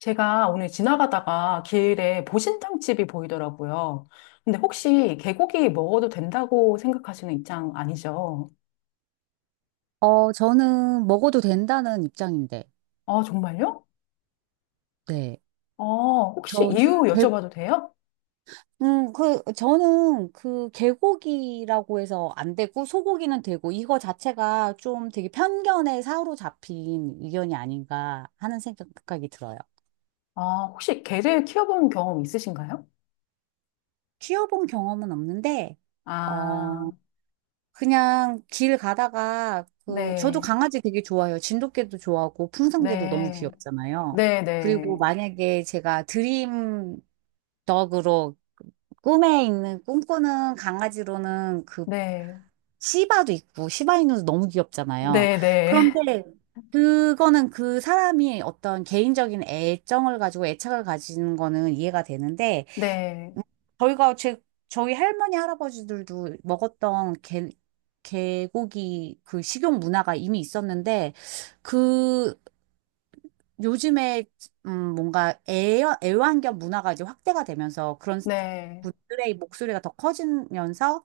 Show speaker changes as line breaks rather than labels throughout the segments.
제가 오늘 지나가다가 길에 보신탕집이 보이더라고요. 근데 혹시 개고기 먹어도 된다고 생각하시는 입장 아니죠?
저는 먹어도 된다는 입장인데,
아, 정말요?
네.
아, 혹시
저는,
이유
개,
여쭤봐도 돼요?
저는 그 개고기라고 해서 안 되고, 소고기는 되고, 이거 자체가 좀 되게 편견에 사로잡힌 의견이 아닌가 하는 생각이 들어요.
아, 혹시 개를 키워본 경험 있으신가요?
키워본 경험은 없는데, 어,
아,
그냥 길 가다가, 저도
네,
강아지 되게 좋아해요. 진돗개도 좋아하고, 풍선개도 너무
네,
귀엽잖아요.
네,
그리고
네,
만약에 제가 드림 덕으로 꿈에 있는 꿈꾸는 강아지로는 그
네,
시바도 있고 시바이누도 너무 귀엽잖아요.
네, 네,
그런데 그거는 그 사람이 어떤 개인적인 애정을 가지고 애착을 가지는 거는 이해가 되는데, 음, 저희가 제 저희 할머니 할아버지들도 먹었던 개 개고기 그 식용 문화가 이미 있었는데, 그 요즘에 뭔가 애완견 문화가 이제 확대가 되면서 그런
네, 네,
분들의 목소리가 더 커지면서,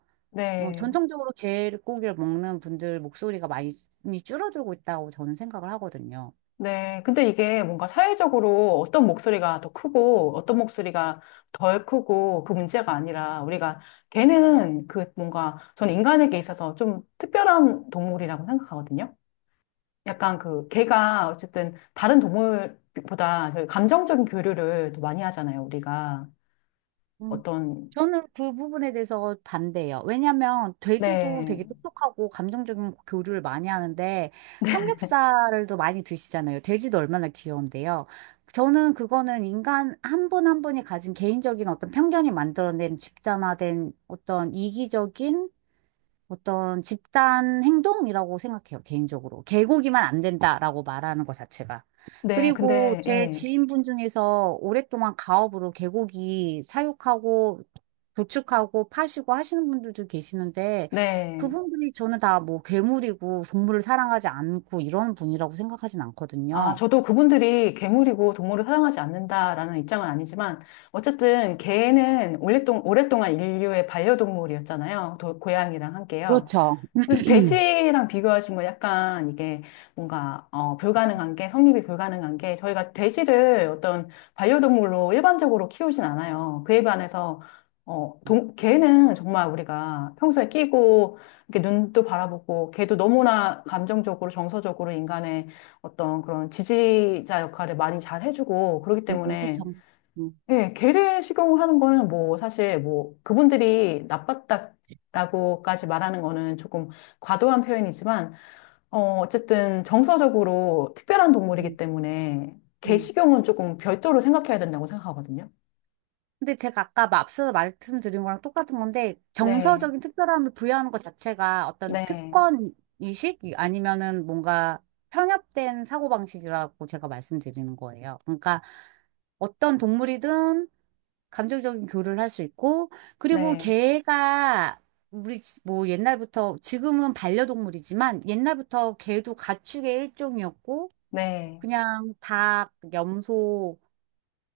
어,
네.
전통적으로 개고기를 먹는 분들 목소리가 많이 줄어들고 있다고 저는 생각을 하거든요.
네. 근데 이게 뭔가 사회적으로 어떤 목소리가 더 크고 어떤 목소리가 덜 크고 그 문제가 아니라 우리가 걔는 그 뭔가 저는 인간에게 있어서 좀 특별한 동물이라고 생각하거든요. 약간 그 걔가 어쨌든 다른 동물보다 저희 감정적인 교류를 더 많이 하잖아요. 우리가
음.
어떤
저는 그 부분에 대해서 반대예요. 왜냐하면 돼지도
네.
되게 똑똑하고 감정적인 교류를 많이 하는데 삼겹살도 많이 드시잖아요. 돼지도 얼마나 귀여운데요. 저는 그거는 인간 한 분 한 분이 가진 개인적인 어떤 편견이 만들어낸 집단화된 어떤 이기적인 어떤 집단 행동이라고 생각해요, 개인적으로. 개고기만 안 된다라고 말하는 것 자체가.
네.
그리고
근데
제
예.
지인분 중에서 오랫동안 가업으로 개고기 사육하고 도축하고 파시고 하시는 분들도 계시는데
네.
그분들이 저는 다 뭐 괴물이고 동물을 사랑하지 않고 이런 분이라고 생각하진
아,
않거든요.
저도 그분들이 괴물이고 동물을 사랑하지 않는다라는 입장은 아니지만, 어쨌든 개는 오랫동안 인류의 반려동물이었잖아요. 고양이랑 함께요.
그렇죠.
그래서 돼지랑 비교하신 건 약간 이게 뭔가 어, 불가능한 게 성립이 불가능한 게 저희가 돼지를 어떤 반려동물로 일반적으로 키우진 않아요. 그에 반해서 어, 개는 정말 우리가 평소에 끼고 이렇게 눈도 바라보고 개도 너무나 감정적으로 정서적으로 인간의 어떤 그런 지지자 역할을 많이 잘 해주고 그렇기 때문에
그렇죠. 음,
예, 개를 식용 하는 거는 뭐 사실 뭐 그분들이 나빴다라고까지 말하는 거는 조금 과도한 표현이지만 어 어쨌든 정서적으로 특별한 동물이기
음,
때문에 개
음.
식용은 조금 별도로 생각해야 된다고 생각하거든요.
근데 제가 아까 앞서 말씀드린 거랑 똑같은 건데
네,
정서적인 특별함을 부여하는 것 자체가 어떤
네,
특권 의식 아니면은 뭔가 편협된 사고방식이라고 제가 말씀드리는 거예요. 그러니까 어떤 동물이든 감정적인 교류를 할 수 있고, 그리고
네,
개가 우리 뭐 옛날부터, 지금은 반려동물이지만 옛날부터 개도 가축의 일종이었고
네,
그냥 닭, 염소,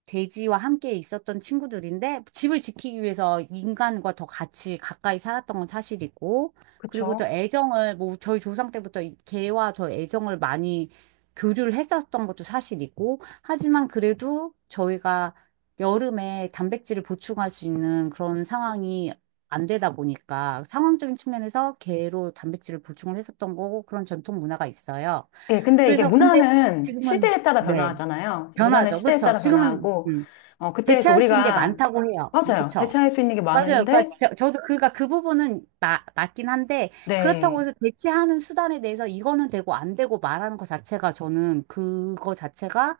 돼지와 함께 있었던 친구들인데 집을 지키기 위해서 인간과 더 같이 가까이 살았던 건 사실이고, 그리고 더
그렇죠.
애정을 뭐 저희 조상 때부터 이 개와 더 애정을 많이 교류를 했었던 것도 사실이고, 하지만 그래도 저희가 여름에 단백질을 보충할 수 있는 그런 상황이 안 되다 보니까 상황적인 측면에서 개로 단백질을 보충을 했었던 거고, 그런 전통 문화가 있어요.
예, 근데 이게
그래서 근데
문화는
지금은,
시대에 따라
네.
변화하잖아요. 문화는
변하죠.
시대에
그렇죠.
따라
지금은
변화하고 어 그때 그
대체할 수 있는 게
우리가
많다고 해요. 뭐,
맞아요.
그쵸?
대체할 수 있는 게
맞아요. 그러니까
많은데
저도 그가 그 부분은 맞긴 한데, 그렇다고
네.
해서 대체하는 수단에 대해서 이거는 되고 안 되고 말하는 것 자체가, 저는 그거 자체가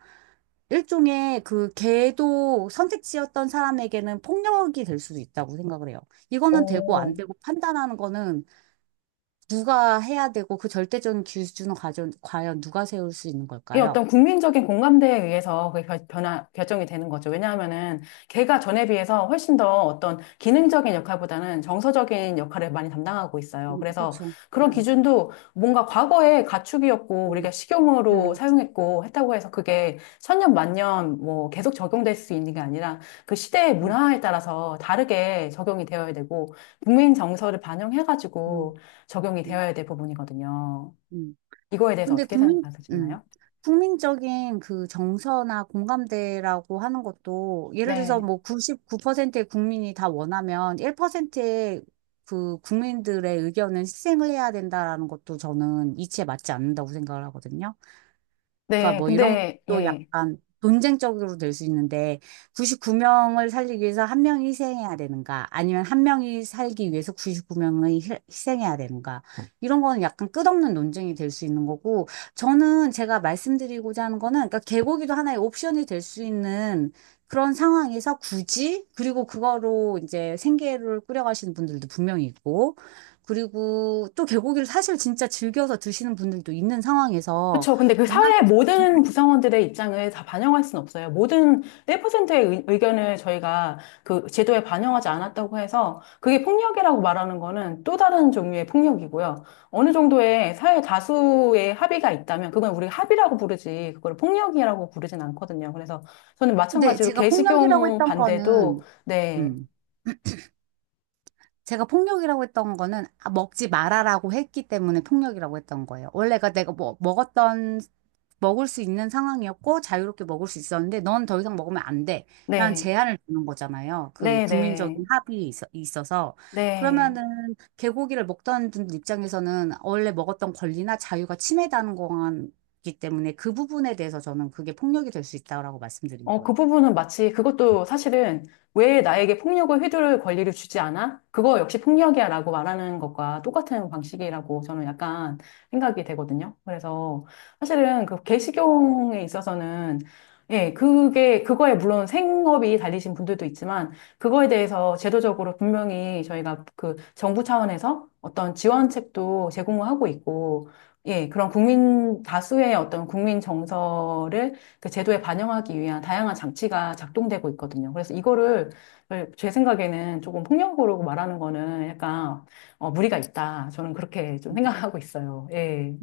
일종의 그 걔도 선택지였던 사람에게는 폭력이 될 수도 있다고 생각을 해요. 이거는 되고 안
어,
되고 판단하는 거는 누가 해야 되고, 그 절대적인 기준은 과연, 과연 누가 세울 수 있는
이
걸까요?
어떤 국민적인 공감대에 의해서 그게 결정이 되는 거죠. 왜냐하면은 걔가 전에 비해서 훨씬 더 어떤 기능적인 역할보다는 정서적인 역할을 많이 담당하고 있어요. 그래서
그렇죠.
그런
네.
기준도 뭔가 과거에 가축이었고 우리가
음,
식용으로
음,
사용했고 했다고 해서 그게 천년 만년 뭐 계속 적용될 수 있는 게 아니라 그 시대의
음,
문화에 따라서 다르게 적용이 되어야 되고 국민 정서를
음,
반영해가지고 적용이
음,
되어야 될 부분이거든요.
음.
이거에 대해서
근데
어떻게
음,
생각하시나요?
국민적인 그 정서나 공감대라고 하는 것도, 예를 들어서
네.
뭐 99%의 국민이 다 원하면 1%의 그 국민들의 의견은 희생을 해야 된다라는 것도 저는 이치에 맞지 않는다고 생각을 하거든요. 그러니까
네,
뭐 이런
근데,
것도
예.
약간 논쟁적으로 될 수 있는데, 99명을 살리기 위해서 한 명이 희생해야 되는가, 아니면 한 명이 살기 위해서 99명이 희생해야 되는가, 이런 거는 약간 끝없는 논쟁이 될 수 있는 거고, 저는 제가 말씀드리고자 하는 거는, 그러니까 개고기도 하나의 옵션이 될 수 있는 그런 상황에서 굳이, 그리고 그거로 이제 생계를 꾸려가시는 분들도 분명히 있고, 그리고 또 개고기를 사실 진짜 즐겨서 드시는 분들도 있는 상황에서.
그렇죠. 근데 그 사회 모든 구성원들의 입장을 다 반영할 수는 없어요. 모든 1%의 의견을 저희가 그 제도에 반영하지 않았다고 해서 그게 폭력이라고 말하는 거는 또 다른 종류의 폭력이고요. 어느 정도의 사회 다수의 합의가 있다면 그건 우리 합의라고 부르지 그걸 폭력이라고 부르진 않거든요. 그래서 저는
근데
마찬가지로
제가 폭력이라고
개식용
했던
반대도
거는,
네,
음, 제가 폭력이라고 했던 거는, 아, 먹지 말아라고 했기 때문에 폭력이라고 했던 거예요. 원래가 내가 뭐, 먹었던, 먹을 수 있는 상황이었고 자유롭게 먹을 수 있었는데 넌 더 이상 먹으면 안 돼, 라는
네,
제한을 주는 거잖아요. 그
네, 네,
국민적인 합의에 있어서.
네.
그러면은 개고기를 먹던 분 입장에서는 원래 먹었던 권리나 자유가 침해되는 거기 때문에 그 부분에 대해서 저는 그게 폭력이 될 수 있다고 말씀드린
어, 그
거예요.
부분은 마치 그것도 사실은 왜 나에게 폭력을 휘두를 권리를 주지 않아? 그거 역시 폭력이야 라고 말하는 것과 똑같은 방식이라고 저는 약간 생각이 되거든요. 그래서 사실은 그 개식용에 있어서는 예, 그게, 그거에 물론 생업이 달리신 분들도 있지만 그거에 대해서 제도적으로 분명히 저희가 그 정부 차원에서 어떤 지원책도 제공을 하고 있고 예, 그런 국민, 다수의 어떤 국민 정서를 그 제도에 반영하기 위한 다양한 장치가 작동되고 있거든요. 그래서 이거를 제 생각에는 조금 폭력으로 말하는 거는 약간 어, 무리가 있다. 저는 그렇게 좀 생각하고 있어요. 예.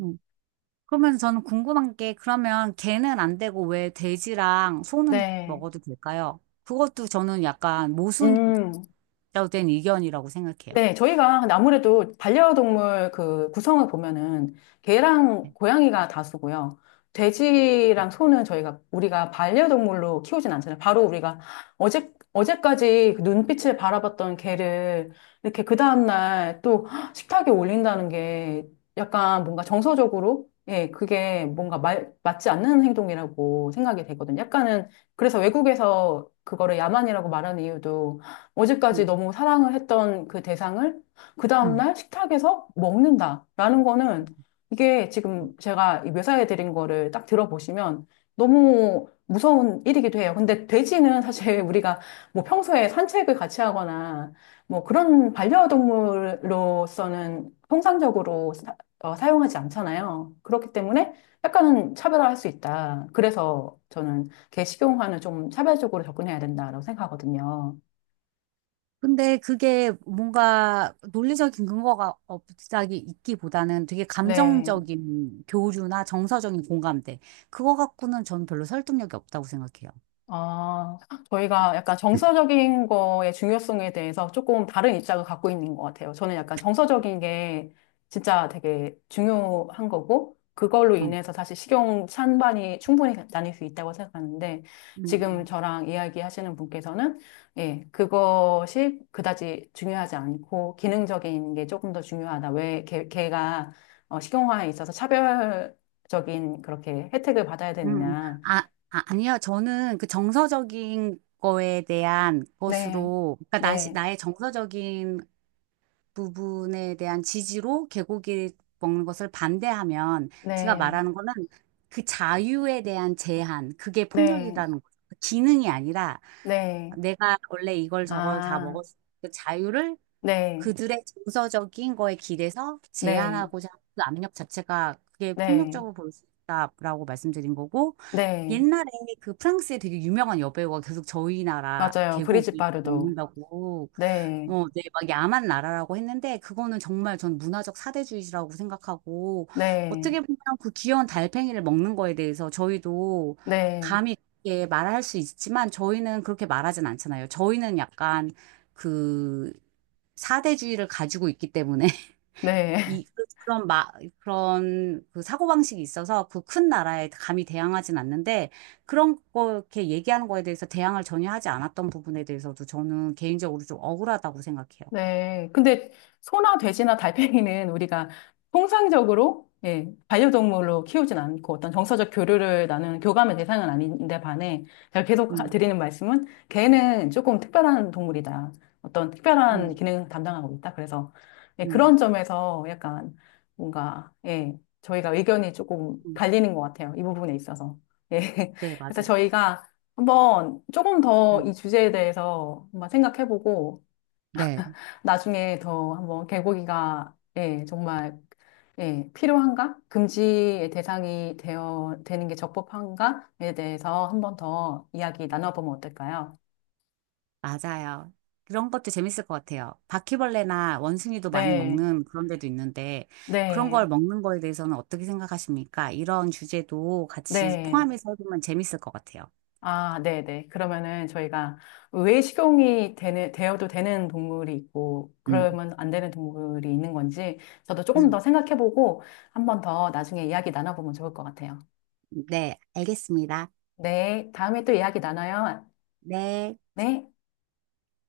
그러면 저는 궁금한 게, 그러면 개는 안 되고 왜 돼지랑 소는
네.
먹어도 될까요? 그것도 저는 약간 모순된
음.
의견이라고 생각해요.
네, 저희가 근데 아무래도 반려동물 그 구성을 보면은 개랑
네.
고양이가 다수고요. 돼지랑 소는 저희가 우리가 반려동물로 키우진 않잖아요. 바로 우리가 어제까지 그 눈빛을 바라봤던 개를 이렇게 그 다음날 또 식탁에 올린다는 게 약간 뭔가 정서적으로 예, 그게 뭔가 맞지 않는 행동이라고 생각이 되거든요. 약간은 그래서 외국에서 그거를 야만이라고 말하는 이유도 어제까지
음.
너무 사랑을 했던 그 대상을 그
음.
다음날 식탁에서 먹는다라는 거는 이게 지금 제가 이 묘사해 드린 거를 딱 들어보시면 너무 무서운 일이기도 해요. 근데 돼지는 사실 우리가 뭐 평소에 산책을 같이 하거나 뭐 그런 반려동물로서는 통상적으로 사용하지 않잖아요. 그렇기 때문에 약간은 차별화할 수 있다. 그래서 저는 개 식용화는 좀 차별적으로 접근해야 된다라고 생각하거든요.
근데 그게 뭔가 논리적인 근거가 없다기 있기보다는 되게
네.
감정적인 교류나 정서적인 공감대, 그거 갖고는 저는 별로 설득력이 없다고 생각해요.
아, 저희가 약간 정서적인 거의 중요성에 대해서 조금 다른 입장을 갖고 있는 것 같아요. 저는 약간 정서적인 게 진짜 되게 중요한 거고, 그걸로
음.
인해서 사실 식용 찬반이 충분히 나뉠 수 있다고 생각하는데,
음,
지금
음.
저랑 이야기하시는 분께서는, 예, 그것이 그다지 중요하지 않고, 기능적인 게 조금 더 중요하다. 왜 걔가 어, 식용화에 있어서 차별적인 그렇게 혜택을 받아야
음,
되느냐.
아, 아, 아니요. 저는 그 정서적인 거에 대한
네,
것으로, 그러니까 나,
네,
나의 정서적인 부분에 대한 지지로 개고기 먹는 것을 반대하면, 제가
네,
말하는 거는 그 자유에 대한 제한, 그게
네,
폭력이라는 거죠. 그 기능이 아니라
네,
내가 원래 이걸 저걸 다
아,
먹었을 때 자유를,
네,
그들의 정서적인 거에 기대서
네,
제한하고자 하는 그 압력 자체가, 그게
네,
폭력적으로 볼 수 있다라고 말씀드린 거고.
네,
옛날에 그 프랑스의 되게 유명한 여배우가 계속 저희 나라
맞아요. 브리짓
계곡이
바르도.
먹는다고
네,
네, 막 야만 나라라고 했는데, 그거는 정말 전 문화적 사대주의라고 생각하고,
네,
어떻게 보면 그 귀여운 달팽이를 먹는 거에 대해서 저희도
네,
감히 그렇게 말할 수 있지만, 저희는 그렇게 말하진 않잖아요. 저희는 약간 그 사대주의를 가지고 있기 때문에,
네.
이, 그- 그런 마, 그런 그 사고방식이 있어서 그 큰 나라에 감히 대항하진 않는데, 그런 거 이렇게 얘기하는 거에 대해서 대항을 전혀 하지 않았던 부분에 대해서도 저는 개인적으로 좀 억울하다고 생각해요.
네. 근데 소나 돼지나 달팽이는 우리가 통상적으로 예, 반려동물로 키우진 않고 어떤 정서적 교류를 나누는 교감의 대상은 아닌데 반해 제가 계속
음,
드리는 말씀은 개는 조금 특별한 동물이다. 어떤 특별한
음,
기능을 담당하고 있다. 그래서 예,
음,
그런 점에서 약간 뭔가 예, 저희가 의견이 조금
음.
갈리는 것 같아요. 이 부분에 있어서. 예.
네,
그래서
맞아요.
저희가 한번 조금 더 이
음,
주제에 대해서 한번 생각해보고
네,
나중에 더 한번 개고기가 예, 정말 예, 필요한가? 금지의 대상이 되어 되는 게 적법한가에 대해서 한번 더 이야기 나눠보면 어떨까요?
맞아요. 그런 것도 재밌을 것 같아요. 바퀴벌레나 원숭이도 많이
네,
먹는 그런 데도 있는데, 그런 걸
네,
먹는 거에 대해서는 어떻게 생각하십니까? 이런 주제도 같이
네.
포함해서 해보면 재밌을 것 같아요.
아, 네, 네. 그러면은 저희가 왜 식용이 되는, 되어도 되는 동물이 있고,
음,
그러면 안 되는 동물이 있는 건지, 저도 조금
음,
더 생각해보고, 한번 더 나중에 이야기 나눠보면 좋을 것 같아요.
네, 알겠습니다.
네, 다음에 또 이야기 나눠요.
네.
네.